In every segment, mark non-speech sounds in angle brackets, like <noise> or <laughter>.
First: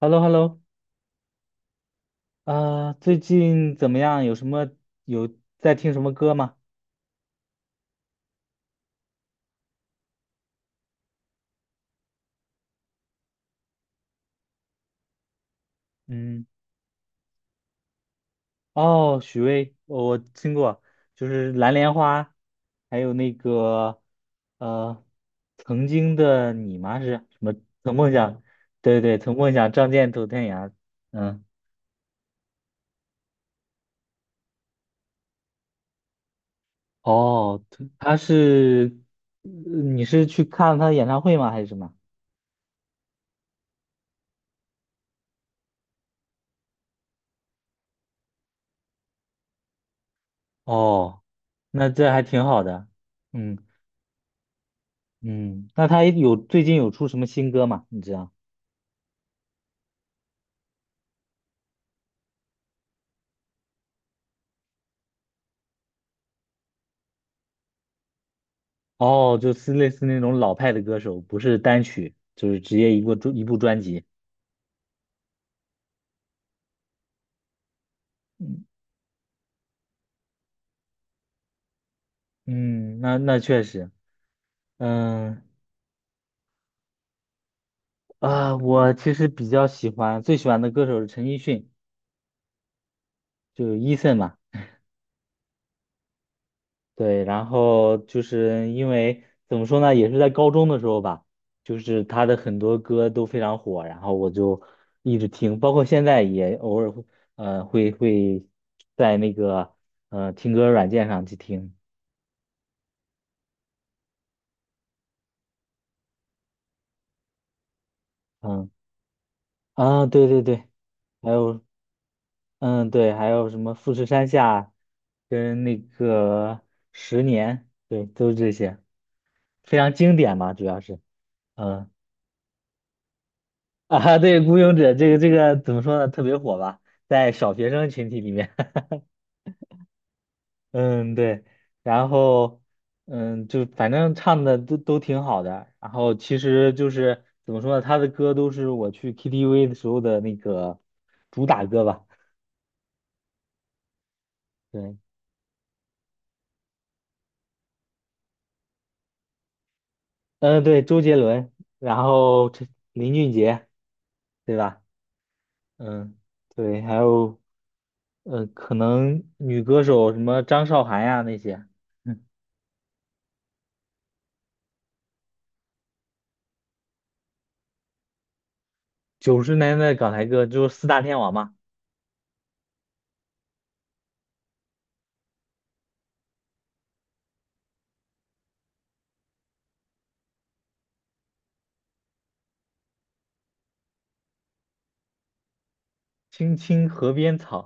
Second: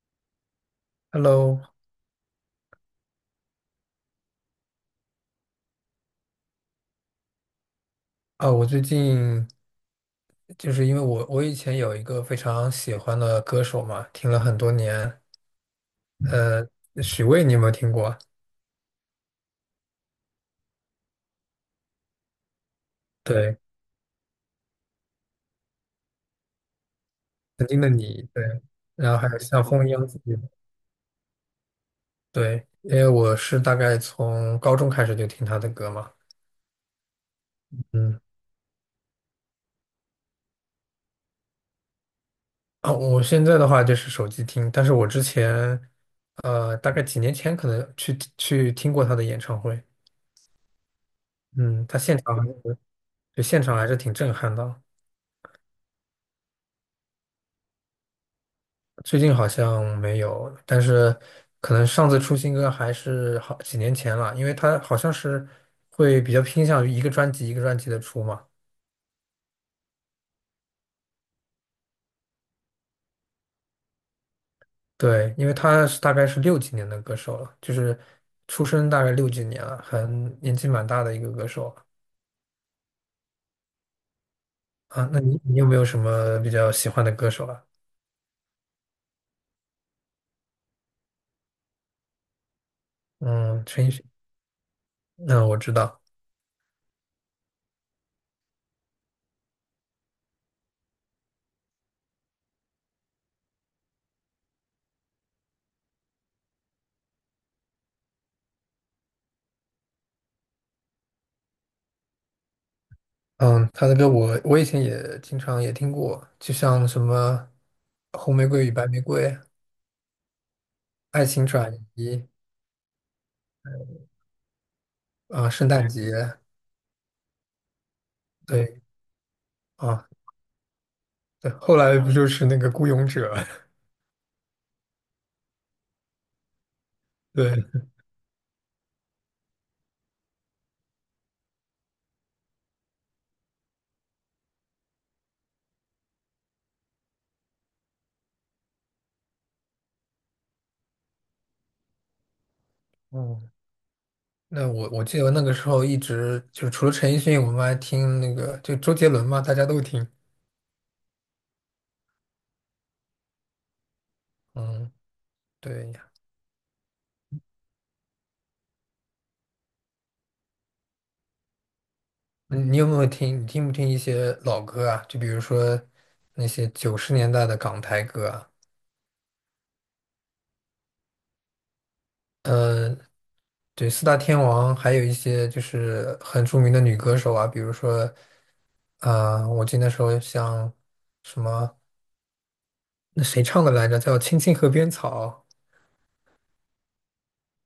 h e l l o Hello，啊，最近怎么样？有在听什么歌吗？啊，我最近就是因为我以前有一个非常喜欢的歌手嘛，听了很多年，嗯，呃，许巍你有没有听过？哦，许巍，我听过，就是《蓝莲花》，还有那对个呃，曾经的你吗？是什么？曾梦想，对，对然对，后还曾有梦像想，风仗一样剑自走己，天涯。嗯，对，因为我是大概从高中开始就听他的歌嘛，哦，他嗯，是，呃你是去看他的演唱会吗？还是什么？啊，我现在的话就是手机听，但是我之前，大概几年前可能去听过他的演唱会，哦，嗯，那他这现还场还挺好是，的。对，嗯。现场还是挺震撼的，嗯，那他最近有出什么新歌吗？你知道？最近好像没有，但是可能上次出新歌还是好几年前了，因为他好像是会比较偏向于一个专辑一个专辑的出嘛。哦，就是类似那种老派的歌手，不是单曲，就是直接一部专辑。对，因为他是大概是六几年的歌手了，就是嗯出生大概六几年了，很年纪蛮大的一个歌手了嗯，那确实，啊。那你嗯你有没有什么比较喜欢的歌手啊？啊，我其实比较喜欢，最喜欢的歌手是陈奕迅，嗯，就是 陈奕迅，Eason 嘛。嗯，我知道，对，然后就是因为怎么说呢，也是在高中的时候吧，就是他的很多歌都非常火，然后我就一直听，包括现在也偶尔会，呃，会会在那个听歌软件上去听，嗯，他的歌我以前也经常也听过，就像什么《红玫瑰嗯与白玫瑰》啊，对对对，《爱还情有转移》对，还有什么富士山下啊，跟圣那诞节，个十年，对，都是这些对非常啊，经典嘛，主要是对，后嗯。来不就是那个《孤勇者》<laughs> 啊，对，《孤勇者》这个怎么说呢？特别火吧，<laughs>？在小对，学生群体里面。<laughs> 嗯，对。然后，嗯，就反正唱的都挺好的。然后其实就是怎么说呢？他的歌都是我去 KTV 的时候的那个主打歌吧。嗯，那我对，我记得那个时候一直就是除了陈奕迅，我们还听那个就周杰伦嘛，大家都听。嗯，对，周杰伦，然后这林俊杰，对吧？嗯，对呀，嗯，对，还有可能女歌手什么张韶涵呀那些。嗯你有没有听？你听不听一些老歌啊？就比如说那些90年代的港台歌啊，90年代港台歌就是四大天王嘛，呃，对，四大天王，还有一些就是很著名的女歌手啊，比如说，我记得那时候像什么。那谁唱的来着？叫《青青河边草》《青青河边草》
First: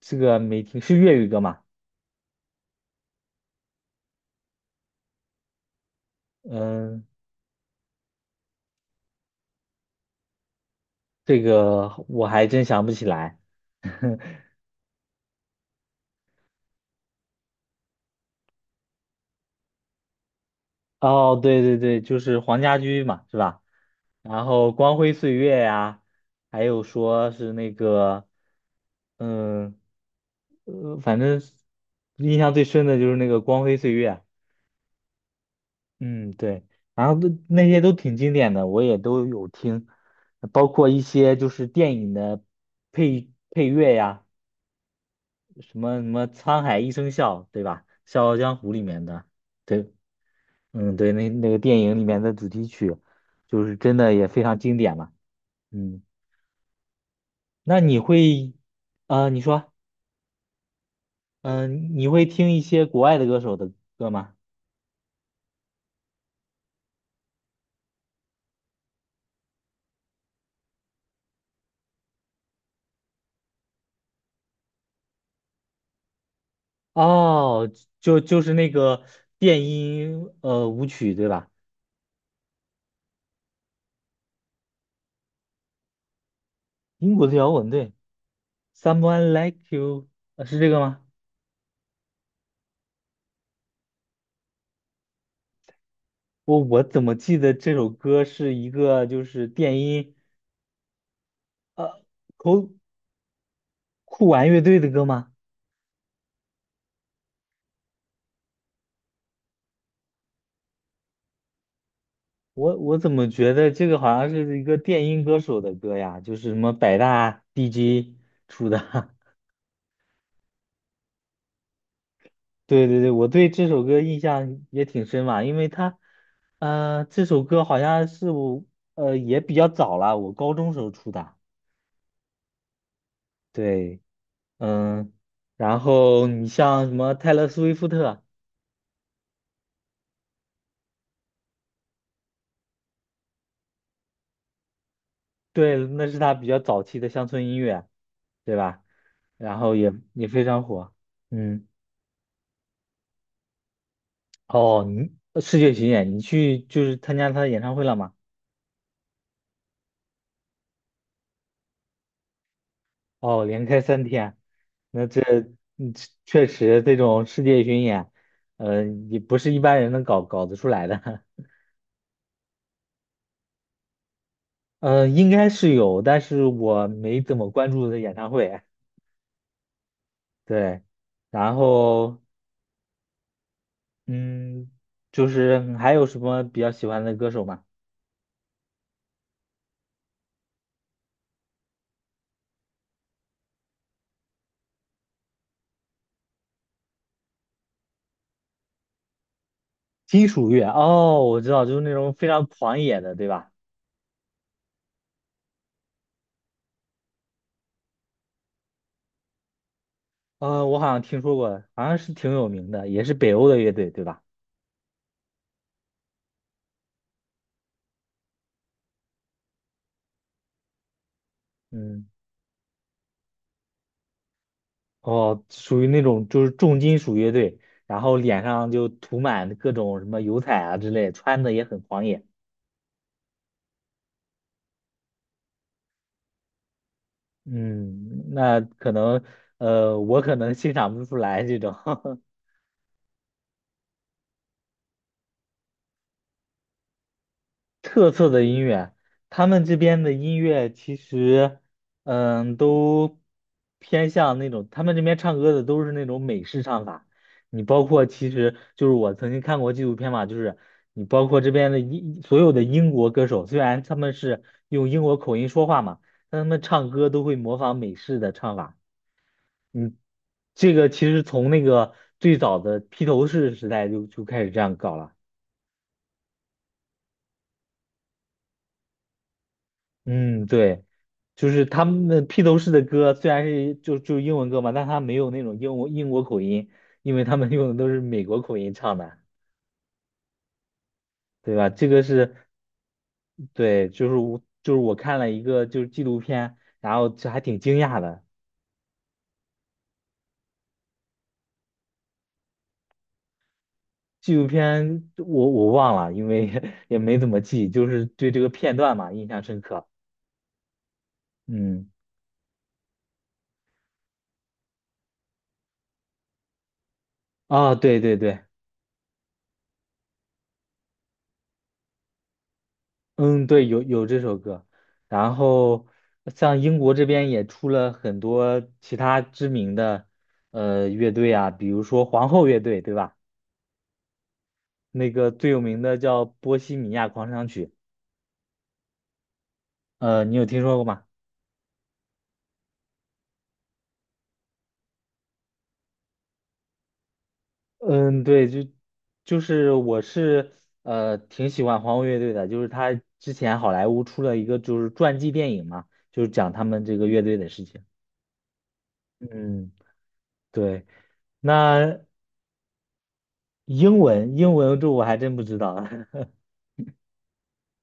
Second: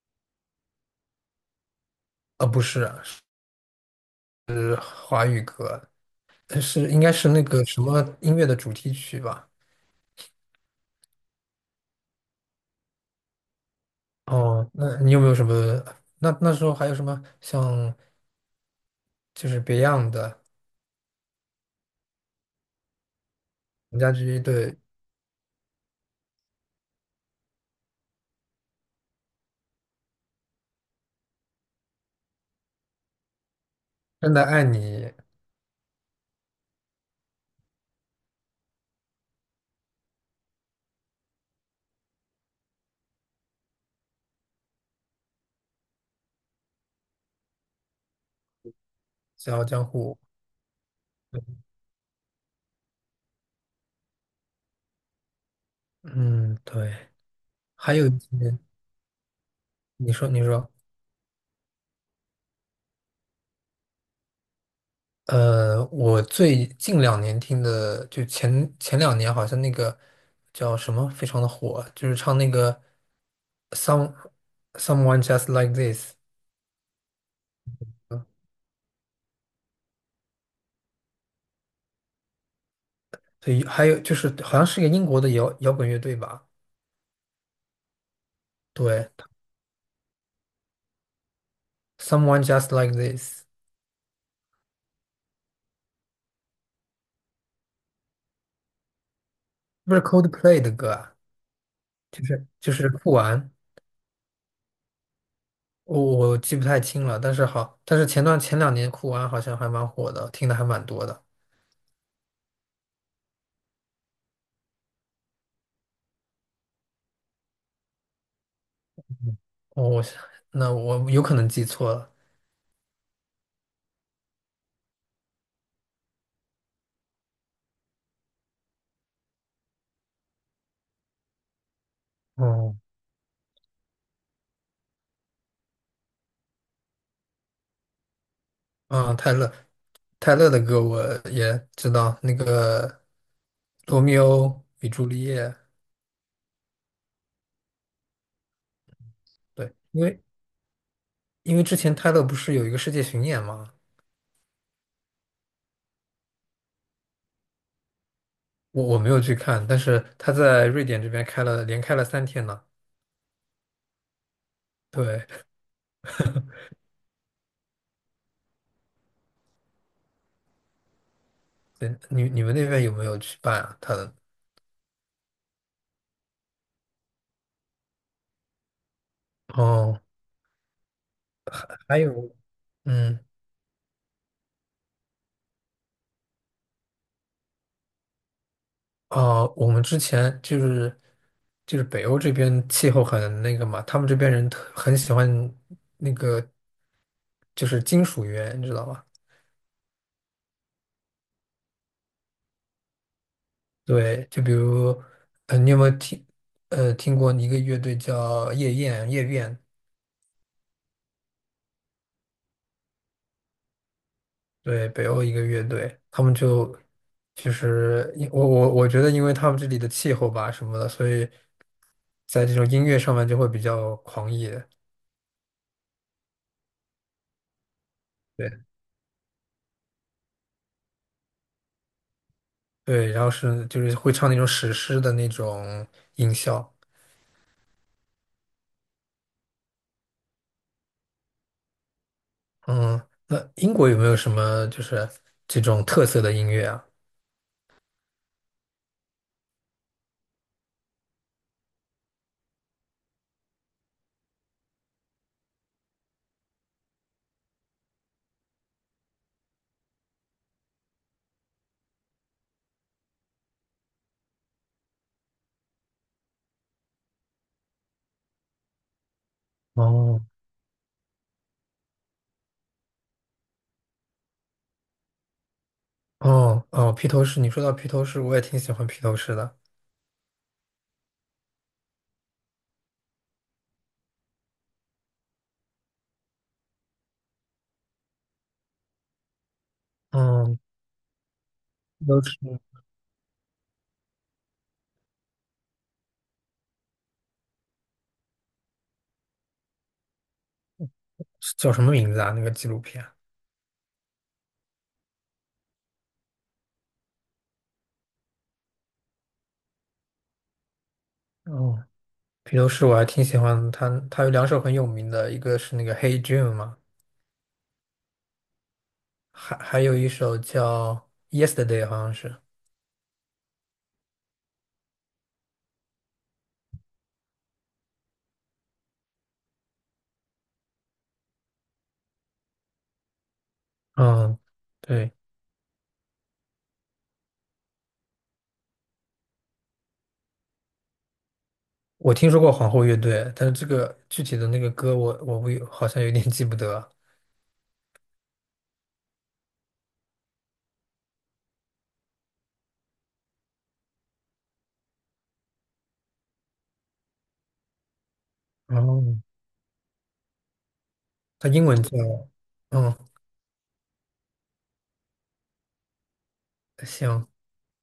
这个没听，是粤语歌嘛？啊，不是啊，是华语歌，是应嗯，该是那个什么音乐的主题曲吧？这个我还真想不起来。<laughs> 哦，那你有没有什么？那时候还有什么像就是 Beyond 的哦，对对对，就是黄家驹嘛，是吧？陈家驹然后对《光辉岁月》呀，还有说是那个，嗯，反正印象最深的就是那个《光辉岁月》。《真的爱你》嗯，对，然后都那些都挺经典的，我也都有听，包括一些就是电影的配乐呀，什么什么《沧海一声笑》，对吧？《笑傲江湖》里面的，《笑傲江对，湖》，嗯，对，那个电影里面的主题曲，就是真的也非常经典嘛。嗯，嗯，对，那还你有一会，些你说，你说嗯、你会听一些国外的歌手的歌吗？我最近两年听的，就前两年好像那个叫什么非常的火，就是唱那个 Some Someone Just Like This，哦，就是那个电音舞曲，对吧？所以还有就是好像是一个英国的摇滚乐队吧，英国的摇滚，对。对 Someone Like You，是这个吗？，Someone Just Like This，我怎么记得这首歌是一个就是电不是 音 Coldplay 的歌啊，就是酷就是酷玩，酷玩乐队的歌吗？我记不太清了，但是好，但是前两年酷玩好像还蛮火的，听的还蛮多的，我怎么觉得这个好像是一个电音歌手的歌呀？就是什么百大 DJ 出的。<laughs> 我我那我有可能记错了，对对对，我对这首歌印象也挺深嘛，因为它，这首歌好像是我，也比较早了，我高中时候出的。哦。对，嗯，然后你像什么泰勒·斯威夫特。啊，泰勒，泰勒的歌我也知道，那个《罗密欧与朱丽叶》。对，那是他比较早期的乡村音乐，对吧？然对，后也因为也非常火。因为嗯，之前泰勒不是有一个世界巡演嘛，哦，你世界巡演，你去就是参加他的演唱会了吗？我没有去看，但是他在瑞典这边开了，连开了3天呢。哦，连开3天，那对，嗯确实这种世界巡演，呃，也不是一般人能搞得出来的。对，你们那边有没有去办啊？他的 <laughs> 应该是有，但是我没怎么关注的演唱会。哦，对，然还后有，嗯。嗯，就是还有什么比较喜欢的歌手吗？我们之前就是北欧这边气候很那个嘛，他们这边人特很喜欢那个就是金属乐，你知道吧？金属乐哦，我知道，就是那种非常狂野的，对吧？对，就比如你有没有听听过一个乐队叫夜宴？我好像听说过，好像是挺有名的，也是北欧的乐队，对吧？对，北欧一个乐队，他们就其实因我我我觉得，因为他们这里的气候吧什么的，所以嗯，在这种音乐上面就会比较狂野。哦，属于那种就是重金属乐队，然后脸对上就涂满各种什么油彩啊之类，穿的也很狂野。对，然后是就是会唱那种史诗的那种音效。嗯，那可能我可能欣赏不出来这种。<laughs> 嗯，那英国有没有什么就是这种特色的音乐啊？特色的音乐，他们这边的音乐其实，都偏向那种，他们这边唱歌的都是那种美式唱法。你包括其实就是我曾经看过纪录片嘛，就是你包括这边的所有的英国歌手，虽然他们是用英国口音说话嘛，但他们唱歌都会模仿美式的唱法。嗯，哦这个其实从那个最早的披头士时代就开始这样搞了。哦哦，披头士，你说到披头士，我也挺喜欢披头士的。嗯，对，就是他们的披头士的歌虽然是就英文歌嘛，但他没有那种英国口音，因为他们用的都是美国口音唱的，嗯，对吧？这个披头是士对，就是我看了一个就是纪录片，然后这还挺惊讶的。是叫什么名字啊？那个纪录片？纪录片我忘了，因为 <laughs> 也没怎么记，就是对这个片段嘛印象深刻。哦，嗯，披头士我还挺喜欢他，他有2首很有名的，一个是那个《Hey Jude》嘛，啊，对对对。还有一首叫《Yesterday》，好像是。嗯，对，有这首歌，然后像英国这边也出了很多其他知名的乐队啊，比如说皇后乐队，对吧？嗯，那对。个最有名的叫《波西米亚狂想曲》，你有听说过吗？我听说过皇后乐队，但是这个具体的那个歌我不好像有点记不得。嗯，对，就是我是挺喜欢皇后乐队的，就是他之前好莱坞出了一个就是传记电影嘛，就是讲他们这个乐队的事情。哦，嗯，对，它英文叫，那嗯，英文这我还真不知道。<laughs> 行，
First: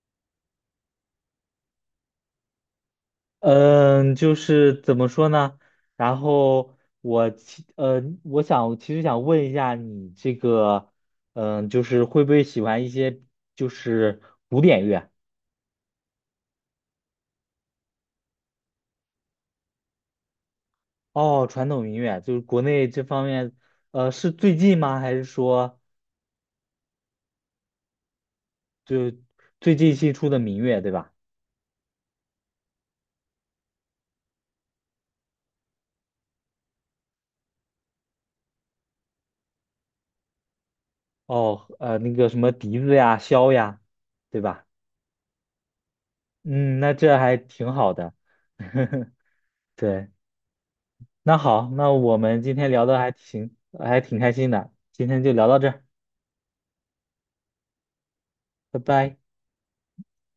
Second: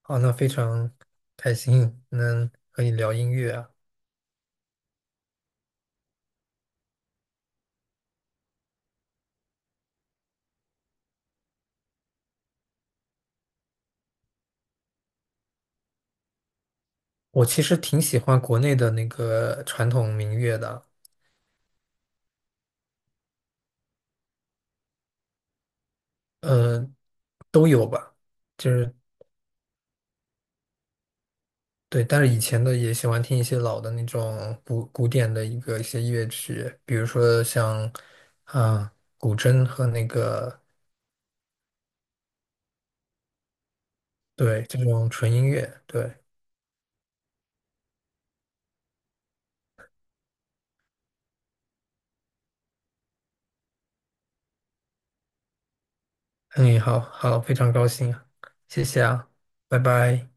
好，那非常开心能和你聊音乐啊。嗯，就是怎么说呢？然后我想其实想问一下你这个，嗯，就是会不会喜欢一些就是古典乐？我其实挺喜欢国内的那个传统民乐的，哦，传统民乐，就是国内这方面，是最近吗？还是说呃，就是就最近新出的民乐，对吧？对，但是以前的也喜欢听一些老的那种古典的一些乐曲，比如说像啊古筝和那个哦，那个什么笛子呀、箫呀，对对吧？这种纯音乐，对。嗯，那这还挺好的，<laughs> 对。那好，那我们今天聊的还挺开心的，今天就聊到这儿嗯，好好，非常高兴啊，拜谢谢拜。啊，拜拜。